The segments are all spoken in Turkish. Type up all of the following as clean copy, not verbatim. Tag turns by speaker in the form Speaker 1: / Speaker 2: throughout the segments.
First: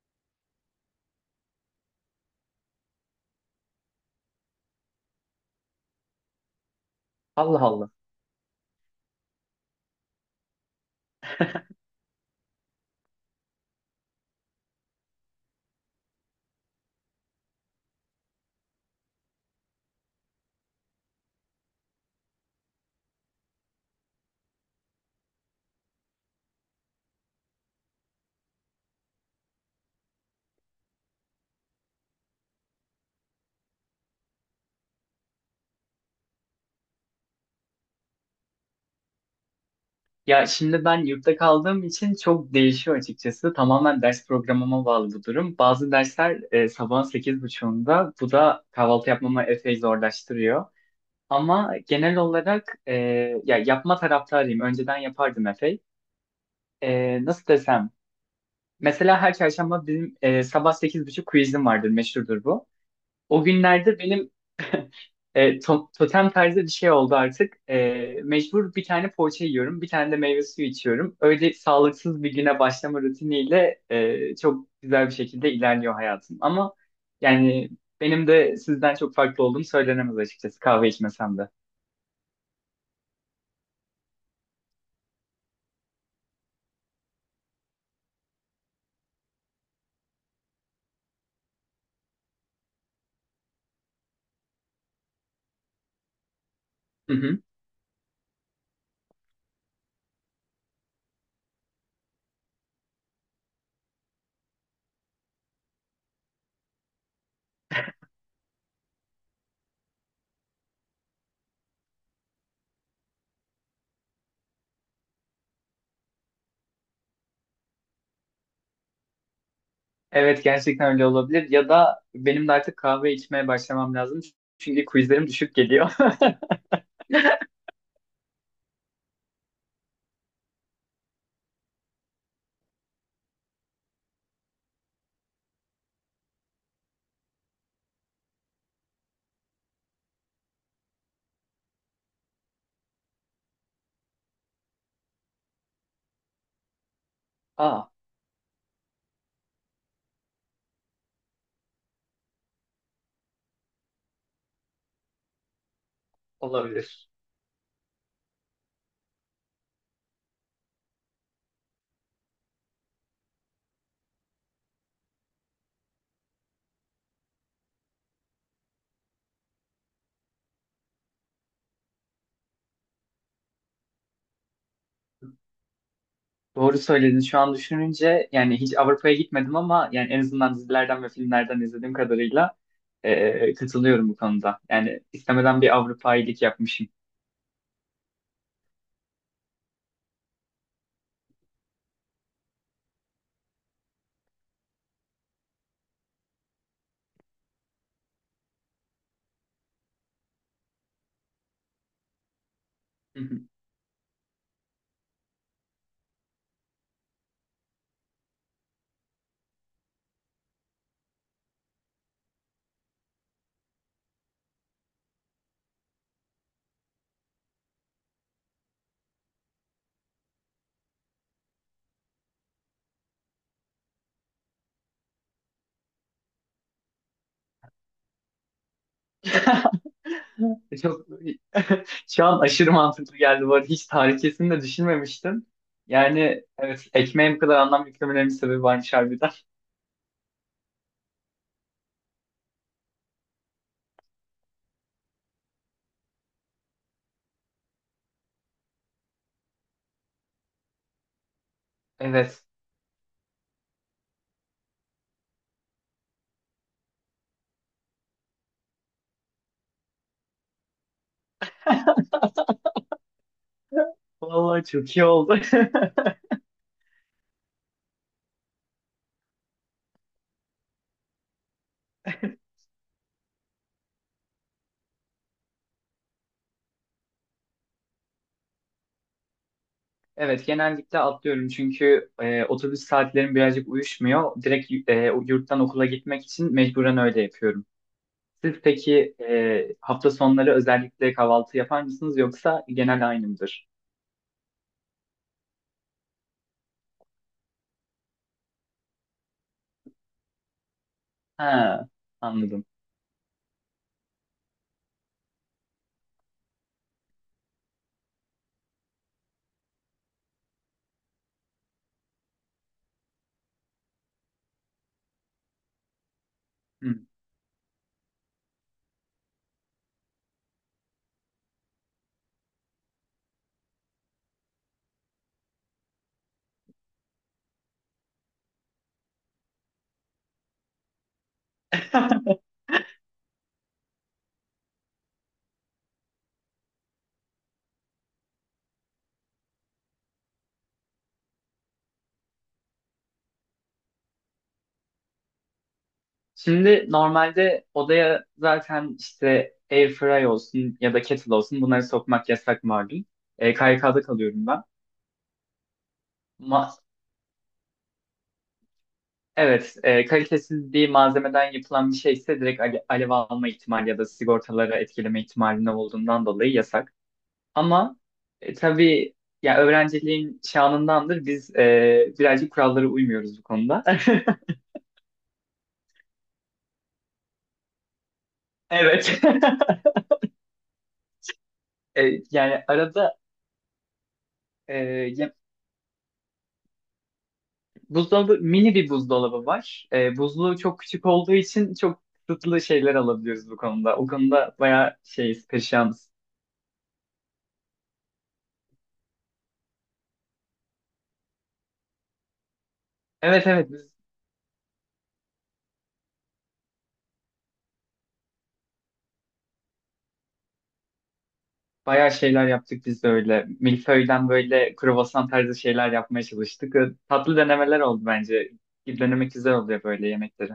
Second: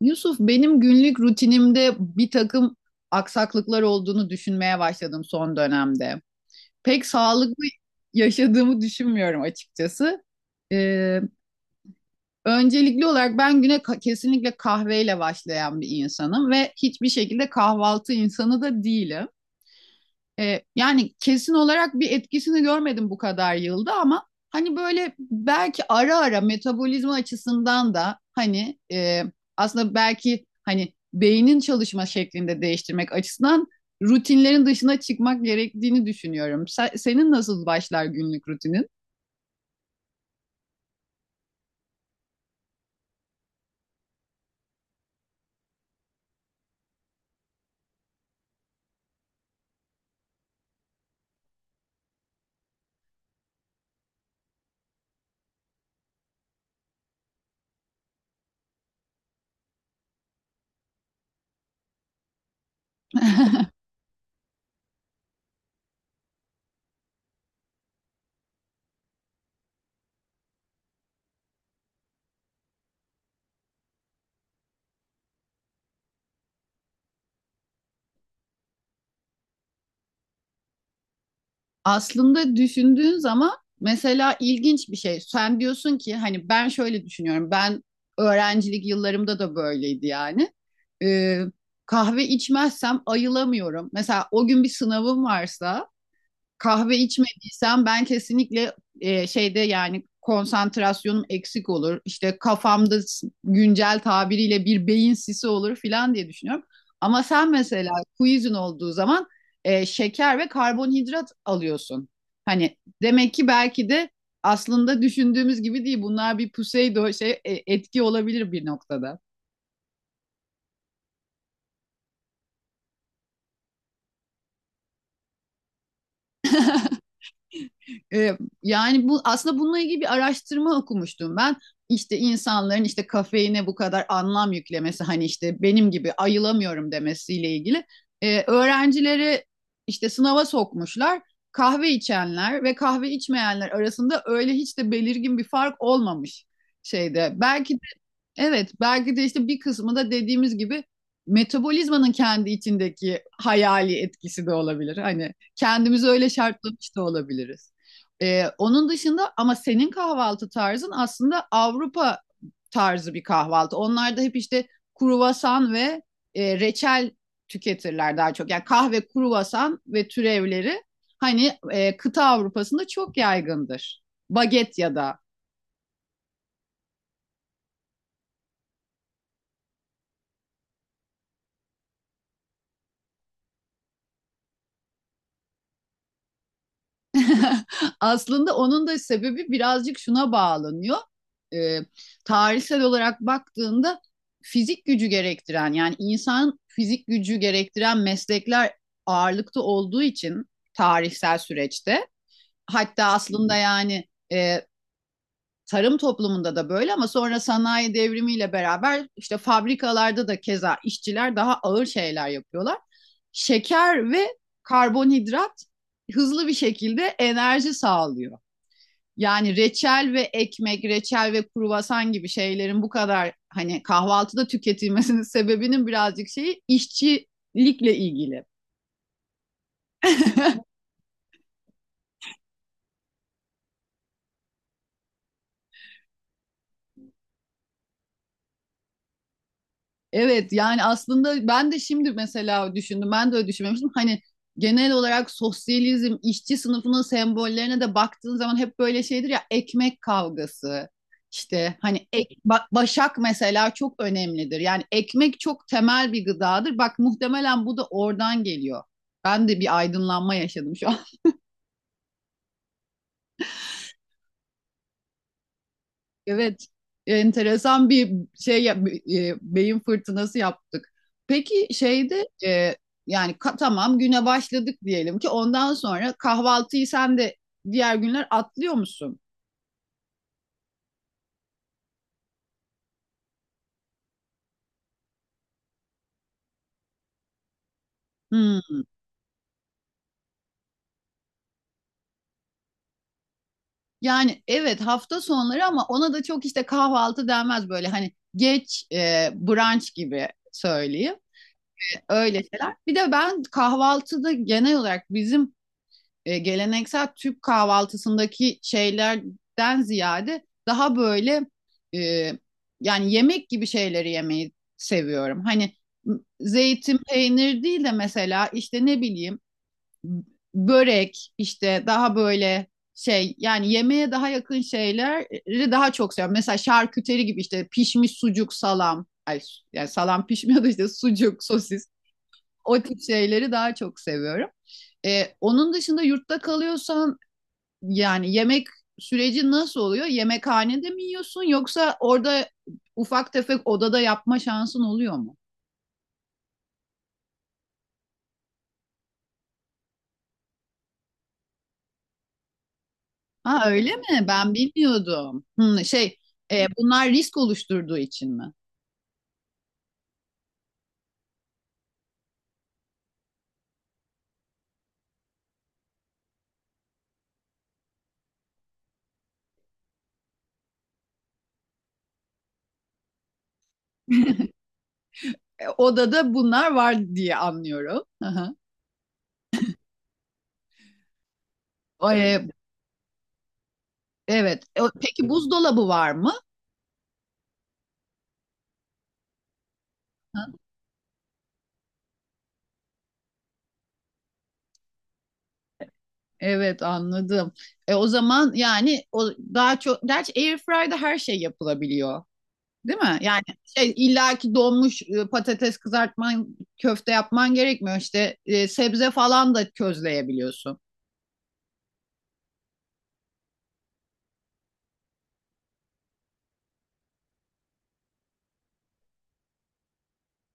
Speaker 1: Yusuf, benim günlük rutinimde bir takım aksaklıklar olduğunu düşünmeye başladım son dönemde. Pek
Speaker 2: Allah
Speaker 1: sağlıklı
Speaker 2: Allah.
Speaker 1: yaşadığımı düşünmüyorum açıkçası. Ee, Öncelikli olarak ben güne kesinlikle kahveyle başlayan bir insanım ve hiçbir şekilde kahvaltı insanı da değilim. Yani kesin olarak bir etkisini görmedim bu kadar yılda ama hani böyle belki ara ara metabolizma açısından da hani aslında belki hani beynin çalışma şeklinde değiştirmek açısından rutinlerin dışına çıkmak gerektiğini düşünüyorum. Senin nasıl başlar günlük rutinin?
Speaker 2: Ya şimdi ben yurtta kaldığım için çok değişiyor açıkçası. Tamamen ders programıma bağlı bu durum. Bazı dersler sabahın 8:30'unda. Bu da kahvaltı yapmamı epey zorlaştırıyor. Ama genel olarak ya yapma taraftarıyım. Önceden yapardım epey. Nasıl desem? Mesela her çarşamba bizim sabah sekiz buçuk quizim vardır. Meşhurdur bu. O günlerde benim totem tarzı bir şey oldu artık. Mecbur bir tane poğaça yiyorum, bir tane de meyve suyu içiyorum. Öyle sağlıksız bir güne başlama rutiniyle çok güzel bir şekilde ilerliyor hayatım. Ama yani benim de sizden çok farklı olduğum söylenemez açıkçası kahve içmesem de.
Speaker 1: Aslında düşündüğün zaman mesela ilginç bir şey. Sen diyorsun ki hani ben şöyle düşünüyorum. Ben öğrencilik yıllarımda da böyleydi yani. Ee, Kahve içmezsem ayılamıyorum. Mesela o gün bir sınavım varsa kahve
Speaker 2: Hı hı.
Speaker 1: içmediysem ben kesinlikle şeyde yani konsantrasyonum eksik olur. İşte kafamda güncel tabiriyle bir beyin sisi olur filan diye düşünüyorum. Ama sen mesela quizin olduğu zaman şeker ve karbonhidrat alıyorsun. Hani demek ki belki de aslında düşündüğümüz gibi değil. Bunlar bir pseudo şey etki olabilir bir noktada.
Speaker 2: Evet, gerçekten öyle olabilir. Ya da benim de artık kahve içmeye başlamam lazım. Çünkü quizlerim düşük geliyor.
Speaker 1: Ee, Yani bu aslında bununla ilgili bir araştırma okumuştum ben. İşte insanların işte kafeine bu kadar anlam yüklemesi hani işte benim gibi ayılamıyorum demesiyle ilgili. Öğrencileri işte sınava sokmuşlar. Kahve içenler ve kahve içmeyenler arasında öyle hiç de belirgin bir fark olmamış şeyde. Belki...
Speaker 2: Aa,
Speaker 1: Evet, belki de işte bir kısmı da dediğimiz gibi metabolizmanın kendi içindeki hayali etkisi de olabilir. Hani kendimizi öyle şartlamış da
Speaker 2: olabilir.
Speaker 1: olabiliriz. Onun dışında ama senin kahvaltı tarzın aslında Avrupa tarzı bir kahvaltı. Onlar da hep işte kruvasan ve reçel tüketirler daha çok. Yani kahve, kruvasan ve türevleri hani kıta Avrupa'sında çok yaygındır. Baget ya da...
Speaker 2: Doğru söyledin. Şu an düşününce yani hiç Avrupa'ya gitmedim ama yani en azından dizilerden ve filmlerden izlediğim kadarıyla katılıyorum bu konuda. Yani istemeden bir Avrupa iyilik yapmışım.
Speaker 1: Aslında onun da sebebi birazcık şuna bağlanıyor. Ee, Tarihsel olarak baktığında fizik gücü gerektiren yani insan fizik gücü gerektiren meslekler ağırlıkta olduğu için tarihsel süreçte hatta
Speaker 2: Hı hı.
Speaker 1: aslında yani e, tarım toplumunda da böyle ama sonra sanayi devrimiyle beraber işte fabrikalarda da keza işçiler daha ağır şeyler yapıyorlar. Şeker ve karbonhidrat hızlı bir şekilde enerji sağlıyor. Yani reçel ve ekmek, reçel ve kruvasan gibi şeylerin bu kadar hani kahvaltıda tüketilmesinin sebebinin birazcık şeyi işçilikle ilgili.
Speaker 2: Çok şu an aşırı mantıklı geldi bu arada. Hiç tarihçesini de düşünmemiştim. Yani evet, ekmeğe bu kadar anlam yüklemelerinin sebebi varmış harbiden.
Speaker 1: Evet yani aslında ben de şimdi mesela düşündüm. Ben de öyle düşünmemiştim. Hani genel olarak sosyalizm, işçi sınıfının sembollerine de baktığın zaman hep böyle şeydir ya ekmek kavgası. İşte hani
Speaker 2: Evet.
Speaker 1: başak mesela çok önemlidir. Yani ekmek çok temel bir gıdadır. Bak muhtemelen bu da oradan geliyor. Ben de bir aydınlanma yaşadım şu...
Speaker 2: Vallahi çok iyi oldu.
Speaker 1: Evet, enteresan bir şey beyin fırtınası yaptık. Peki şeyde yani tamam güne başladık diyelim ki ondan sonra kahvaltıyı sen de diğer günler atlıyor musun?
Speaker 2: Evet, genellikle atlıyorum çünkü otobüs saatlerim birazcık uyuşmuyor. Direkt yurttan okula gitmek için mecburen öyle yapıyorum. Siz
Speaker 1: Hmm.
Speaker 2: peki hafta sonları özellikle kahvaltı yapar mısınız yoksa genel aynı mıdır?
Speaker 1: Yani evet hafta sonları ama ona da çok işte kahvaltı denmez böyle hani geç brunch gibi söyleyeyim.
Speaker 2: Ha,
Speaker 1: Öyle
Speaker 2: anladım.
Speaker 1: şeyler. Bir de ben kahvaltıda genel olarak bizim geleneksel Türk kahvaltısındaki şeylerden ziyade daha böyle e, yani yemek gibi şeyleri yemeyi seviyorum. Hani zeytin
Speaker 2: Hı.
Speaker 1: peynir değil de mesela işte ne bileyim börek işte daha böyle şey yani yemeğe daha yakın şeyleri daha çok seviyorum. Mesela şarküteri gibi işte pişmiş sucuk salam. Ay, yani salam pişmiyor da işte sucuk, sosis o tip şeyleri daha çok seviyorum. Onun dışında yurtta kalıyorsan yani yemek süreci nasıl oluyor? Yemekhanede mi yiyorsun yoksa orada ufak tefek odada yapma şansın oluyor mu?
Speaker 2: Şimdi normalde odaya zaten işte airfryer olsun ya da kettle olsun bunları sokmak yasak malum.
Speaker 1: Ha öyle
Speaker 2: KYK'da
Speaker 1: mi?
Speaker 2: kalıyorum
Speaker 1: Ben
Speaker 2: ben.
Speaker 1: bilmiyordum. Hmm, şey
Speaker 2: Ma-
Speaker 1: bunlar risk oluşturduğu için mi?
Speaker 2: Evet, kalitesiz bir malzemeden yapılan bir şeyse direkt alev alma ihtimali ya da sigortaları etkileme ihtimalinde olduğundan dolayı yasak. Ama tabii ya, öğrenciliğin şanındandır, biz birazcık kurallara uymuyoruz bu konuda.
Speaker 1: Odada bunlar var diye anlıyorum. Hı hı.
Speaker 2: Evet. E,
Speaker 1: O,
Speaker 2: Yani arada
Speaker 1: evet.
Speaker 2: e,
Speaker 1: Peki
Speaker 2: ya-
Speaker 1: buzdolabı var mı?
Speaker 2: buzdolabı mini bir buzdolabı var.
Speaker 1: Hı.
Speaker 2: Buzluğu çok küçük olduğu için çok kısıtlı şeyler alabiliyoruz bu konuda. O konuda bayağı şeyiz, perişanız.
Speaker 1: Evet anladım. O zaman yani o daha çok gerçi airfryer'da her şey yapılabiliyor. Değil mi? Yani
Speaker 2: Evet, evet.
Speaker 1: şey, illaki donmuş patates kızartman, köfte yapman gerekmiyor. İşte sebze falan da közleyebiliyorsun.
Speaker 2: Bayağı şeyler yaptık biz de öyle. Milföy'den böyle kruvasan tarzı şeyler yapmaya çalıştık. Tatlı denemeler oldu bence. Denemek güzel oluyor böyle yemekleri.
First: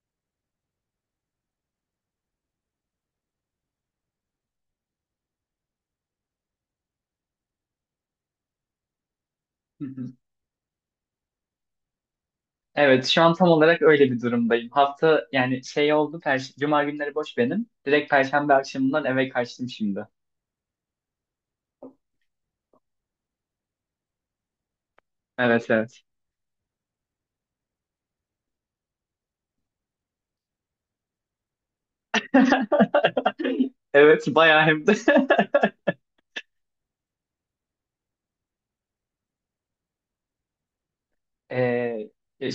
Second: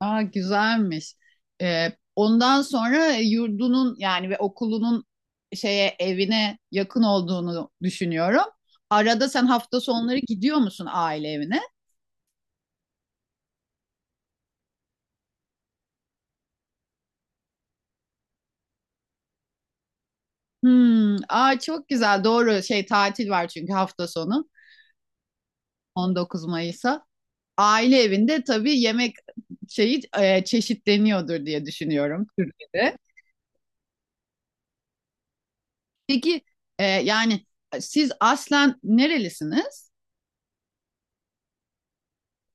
Speaker 1: Aa güzelmiş. E, Ondan sonra yurdunun yani ve okulunun şeye evine yakın olduğunu düşünüyorum. Arada sen hafta
Speaker 2: Hı hı.
Speaker 1: sonları gidiyor musun aile evine?
Speaker 2: Evet, şu an tam olarak öyle bir durumdayım. Hafta yani şey oldu, per Cuma günleri boş benim. Direkt Perşembe akşamından eve kaçtım şimdi.
Speaker 1: Hmm, aa çok güzel. Doğru şey tatil var çünkü hafta sonu
Speaker 2: Evet, evet.
Speaker 1: 19 Mayıs. Aile evinde tabii yemek şeyi çeşitleniyordur diye düşünüyorum Türkiye'de.
Speaker 2: Evet, bayağı hem de.
Speaker 1: Peki yani siz aslen nerelisiniz?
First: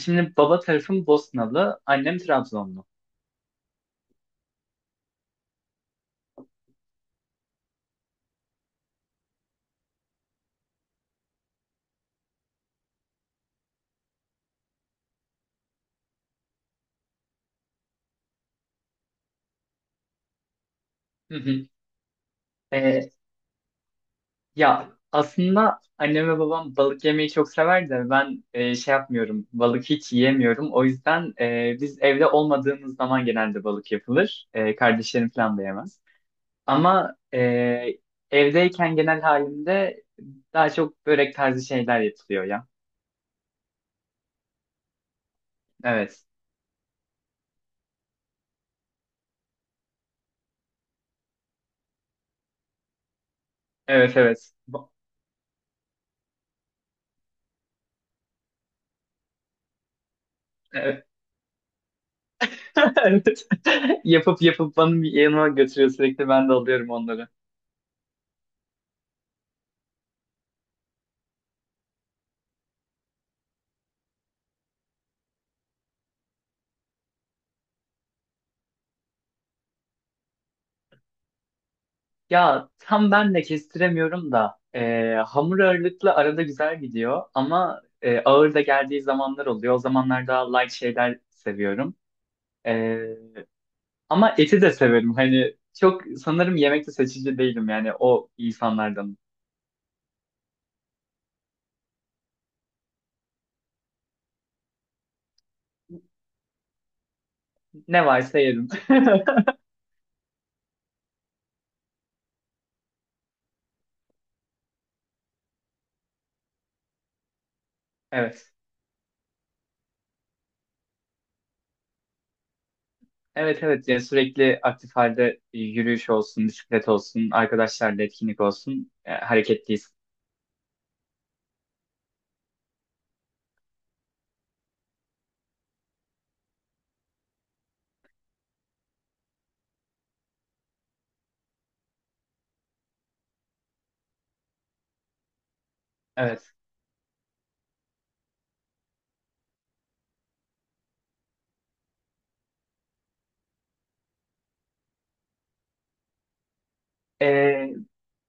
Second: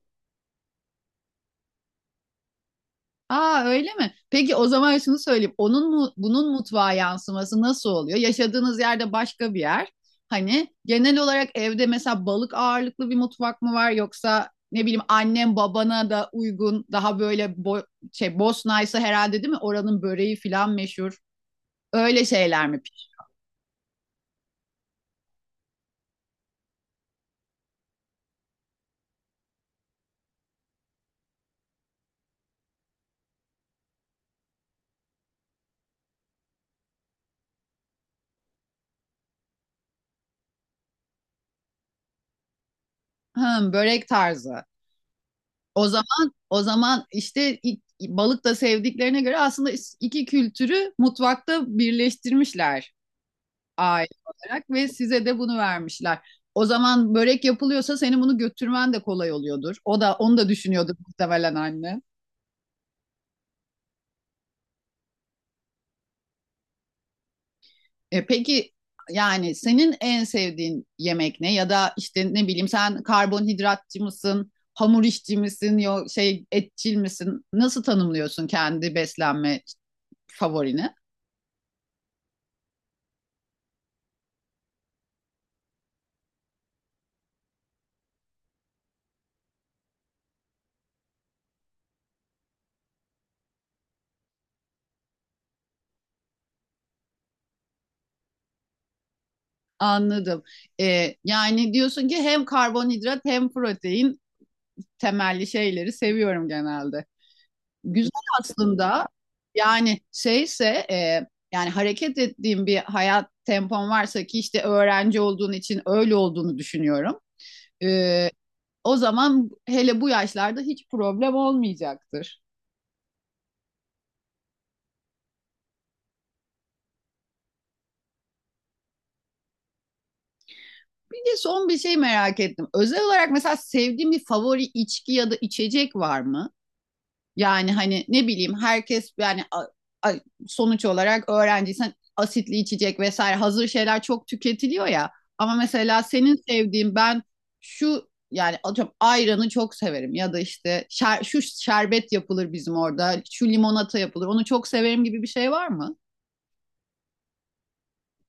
Speaker 2: Şimdi baba tarafım Bosnalı, annem Trabzonlu.
Speaker 1: Aa öyle mi? Peki o zaman şunu söyleyeyim. Onun mu, bunun mutfağa yansıması nasıl oluyor? Yaşadığınız yerde başka bir yer. Hani genel olarak evde mesela balık ağırlıklı bir mutfak mı var yoksa ne bileyim annem babana da uygun daha böyle şey Bosna herhalde değil mi? Oranın böreği falan meşhur.
Speaker 2: Hı hı.
Speaker 1: Öyle şeyler mi
Speaker 2: Ee,
Speaker 1: pişiyor?
Speaker 2: Ya aslında annem ve babam balık yemeyi çok sever de ben şey yapmıyorum. Balık hiç yiyemiyorum. O yüzden biz evde olmadığımız zaman genelde balık yapılır. E, kardeşlerim falan da yemez. Ama evdeyken genel halimde daha çok börek tarzı şeyler yapılıyor ya.
Speaker 1: Hım, börek tarzı. O
Speaker 2: Evet.
Speaker 1: zaman o zaman işte balık da sevdiklerine göre aslında iki kültürü mutfakta birleştirmişler. Aile
Speaker 2: Evet, evet.
Speaker 1: olarak ve size de bunu vermişler. O zaman börek yapılıyorsa senin bunu götürmen de kolay oluyordur. O da onu da düşünüyordur
Speaker 2: Evet.
Speaker 1: muhtemelen anne.
Speaker 2: Evet. Yapıp yapıp bana bir yanıma götürüyor sürekli, ben de alıyorum onları.
Speaker 1: Peki yani senin en sevdiğin yemek ne? Ya da işte ne bileyim sen karbonhidratçı mısın? Hamur işçi misin? Yo, şey etçil misin? Nasıl tanımlıyorsun kendi beslenme favorini?
Speaker 2: Ya tam ben de kestiremiyorum da hamur ağırlıklı arada güzel gidiyor ama ağır da geldiği zamanlar oluyor. O zamanlar daha light şeyler seviyorum. E, Ama eti de severim. Hani çok sanırım yemekte seçici değilim yani o insanlardan.
Speaker 1: Anladım. Yani diyorsun ki hem karbonhidrat hem protein temelli şeyleri seviyorum genelde.
Speaker 2: Ne
Speaker 1: Güzel
Speaker 2: varsa yerim.
Speaker 1: aslında. Yani şeyse e, yani hareket ettiğim bir hayat tempom varsa ki işte öğrenci olduğun için öyle olduğunu düşünüyorum. E,
Speaker 2: Evet.
Speaker 1: O zaman hele bu yaşlarda hiç problem olmayacaktır.
Speaker 2: Evet, evet, yani sürekli aktif halde, yürüyüş olsun, bisiklet olsun, arkadaşlarla etkinlik olsun, hareketliyiz.
Speaker 1: Bir de son bir şey merak ettim. Özel olarak mesela sevdiğin bir favori içki ya da içecek var mı? Yani hani ne bileyim herkes yani a- sonuç olarak öğrenciysen asitli içecek vesaire hazır şeyler çok tüketiliyor ya. Ama mesela senin
Speaker 2: Evet.
Speaker 1: sevdiğin ben şu yani atıyorum ayranı çok severim ya da işte şu şerbet yapılır bizim orada, şu limonata yapılır. Onu çok severim gibi bir şey var mı?
Speaker 2: Ee,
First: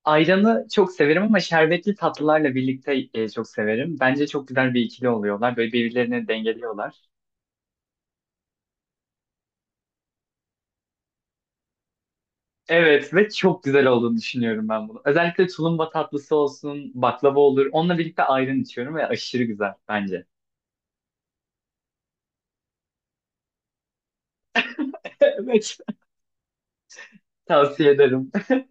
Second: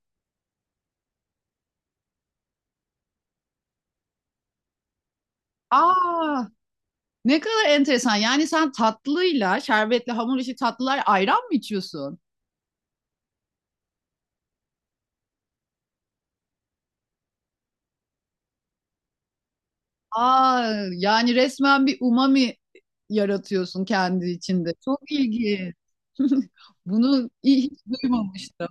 Speaker 2: Ayranı çok severim ama şerbetli tatlılarla birlikte çok severim. Bence çok güzel bir ikili oluyorlar. Böyle birbirlerini
Speaker 1: Aa,
Speaker 2: dengeliyorlar.
Speaker 1: ne kadar enteresan. Yani sen tatlıyla, şerbetle hamur işi tatlılar ayran mı içiyorsun?
Speaker 2: Evet ve çok güzel olduğunu düşünüyorum ben bunu. Özellikle tulumba tatlısı olsun, baklava olur. Onunla birlikte ayran içiyorum ve aşırı güzel bence.
Speaker 1: Aa, yani resmen bir umami yaratıyorsun kendi içinde. Çok ilginç.
Speaker 2: Evet.
Speaker 1: Bunu hiç
Speaker 2: Tavsiye ederim.
Speaker 1: duymamıştım.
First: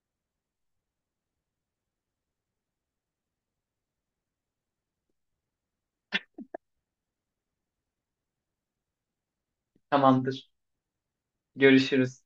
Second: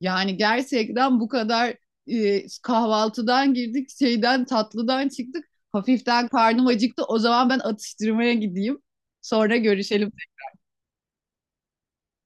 Speaker 1: Yani gerçekten bu kadar kahvaltıdan girdik, şeyden tatlıdan çıktık. Hafiften karnım acıktı. O zaman ben atıştırmaya gideyim. Sonra görüşelim.
Speaker 2: Tamamdır. Görüşürüz.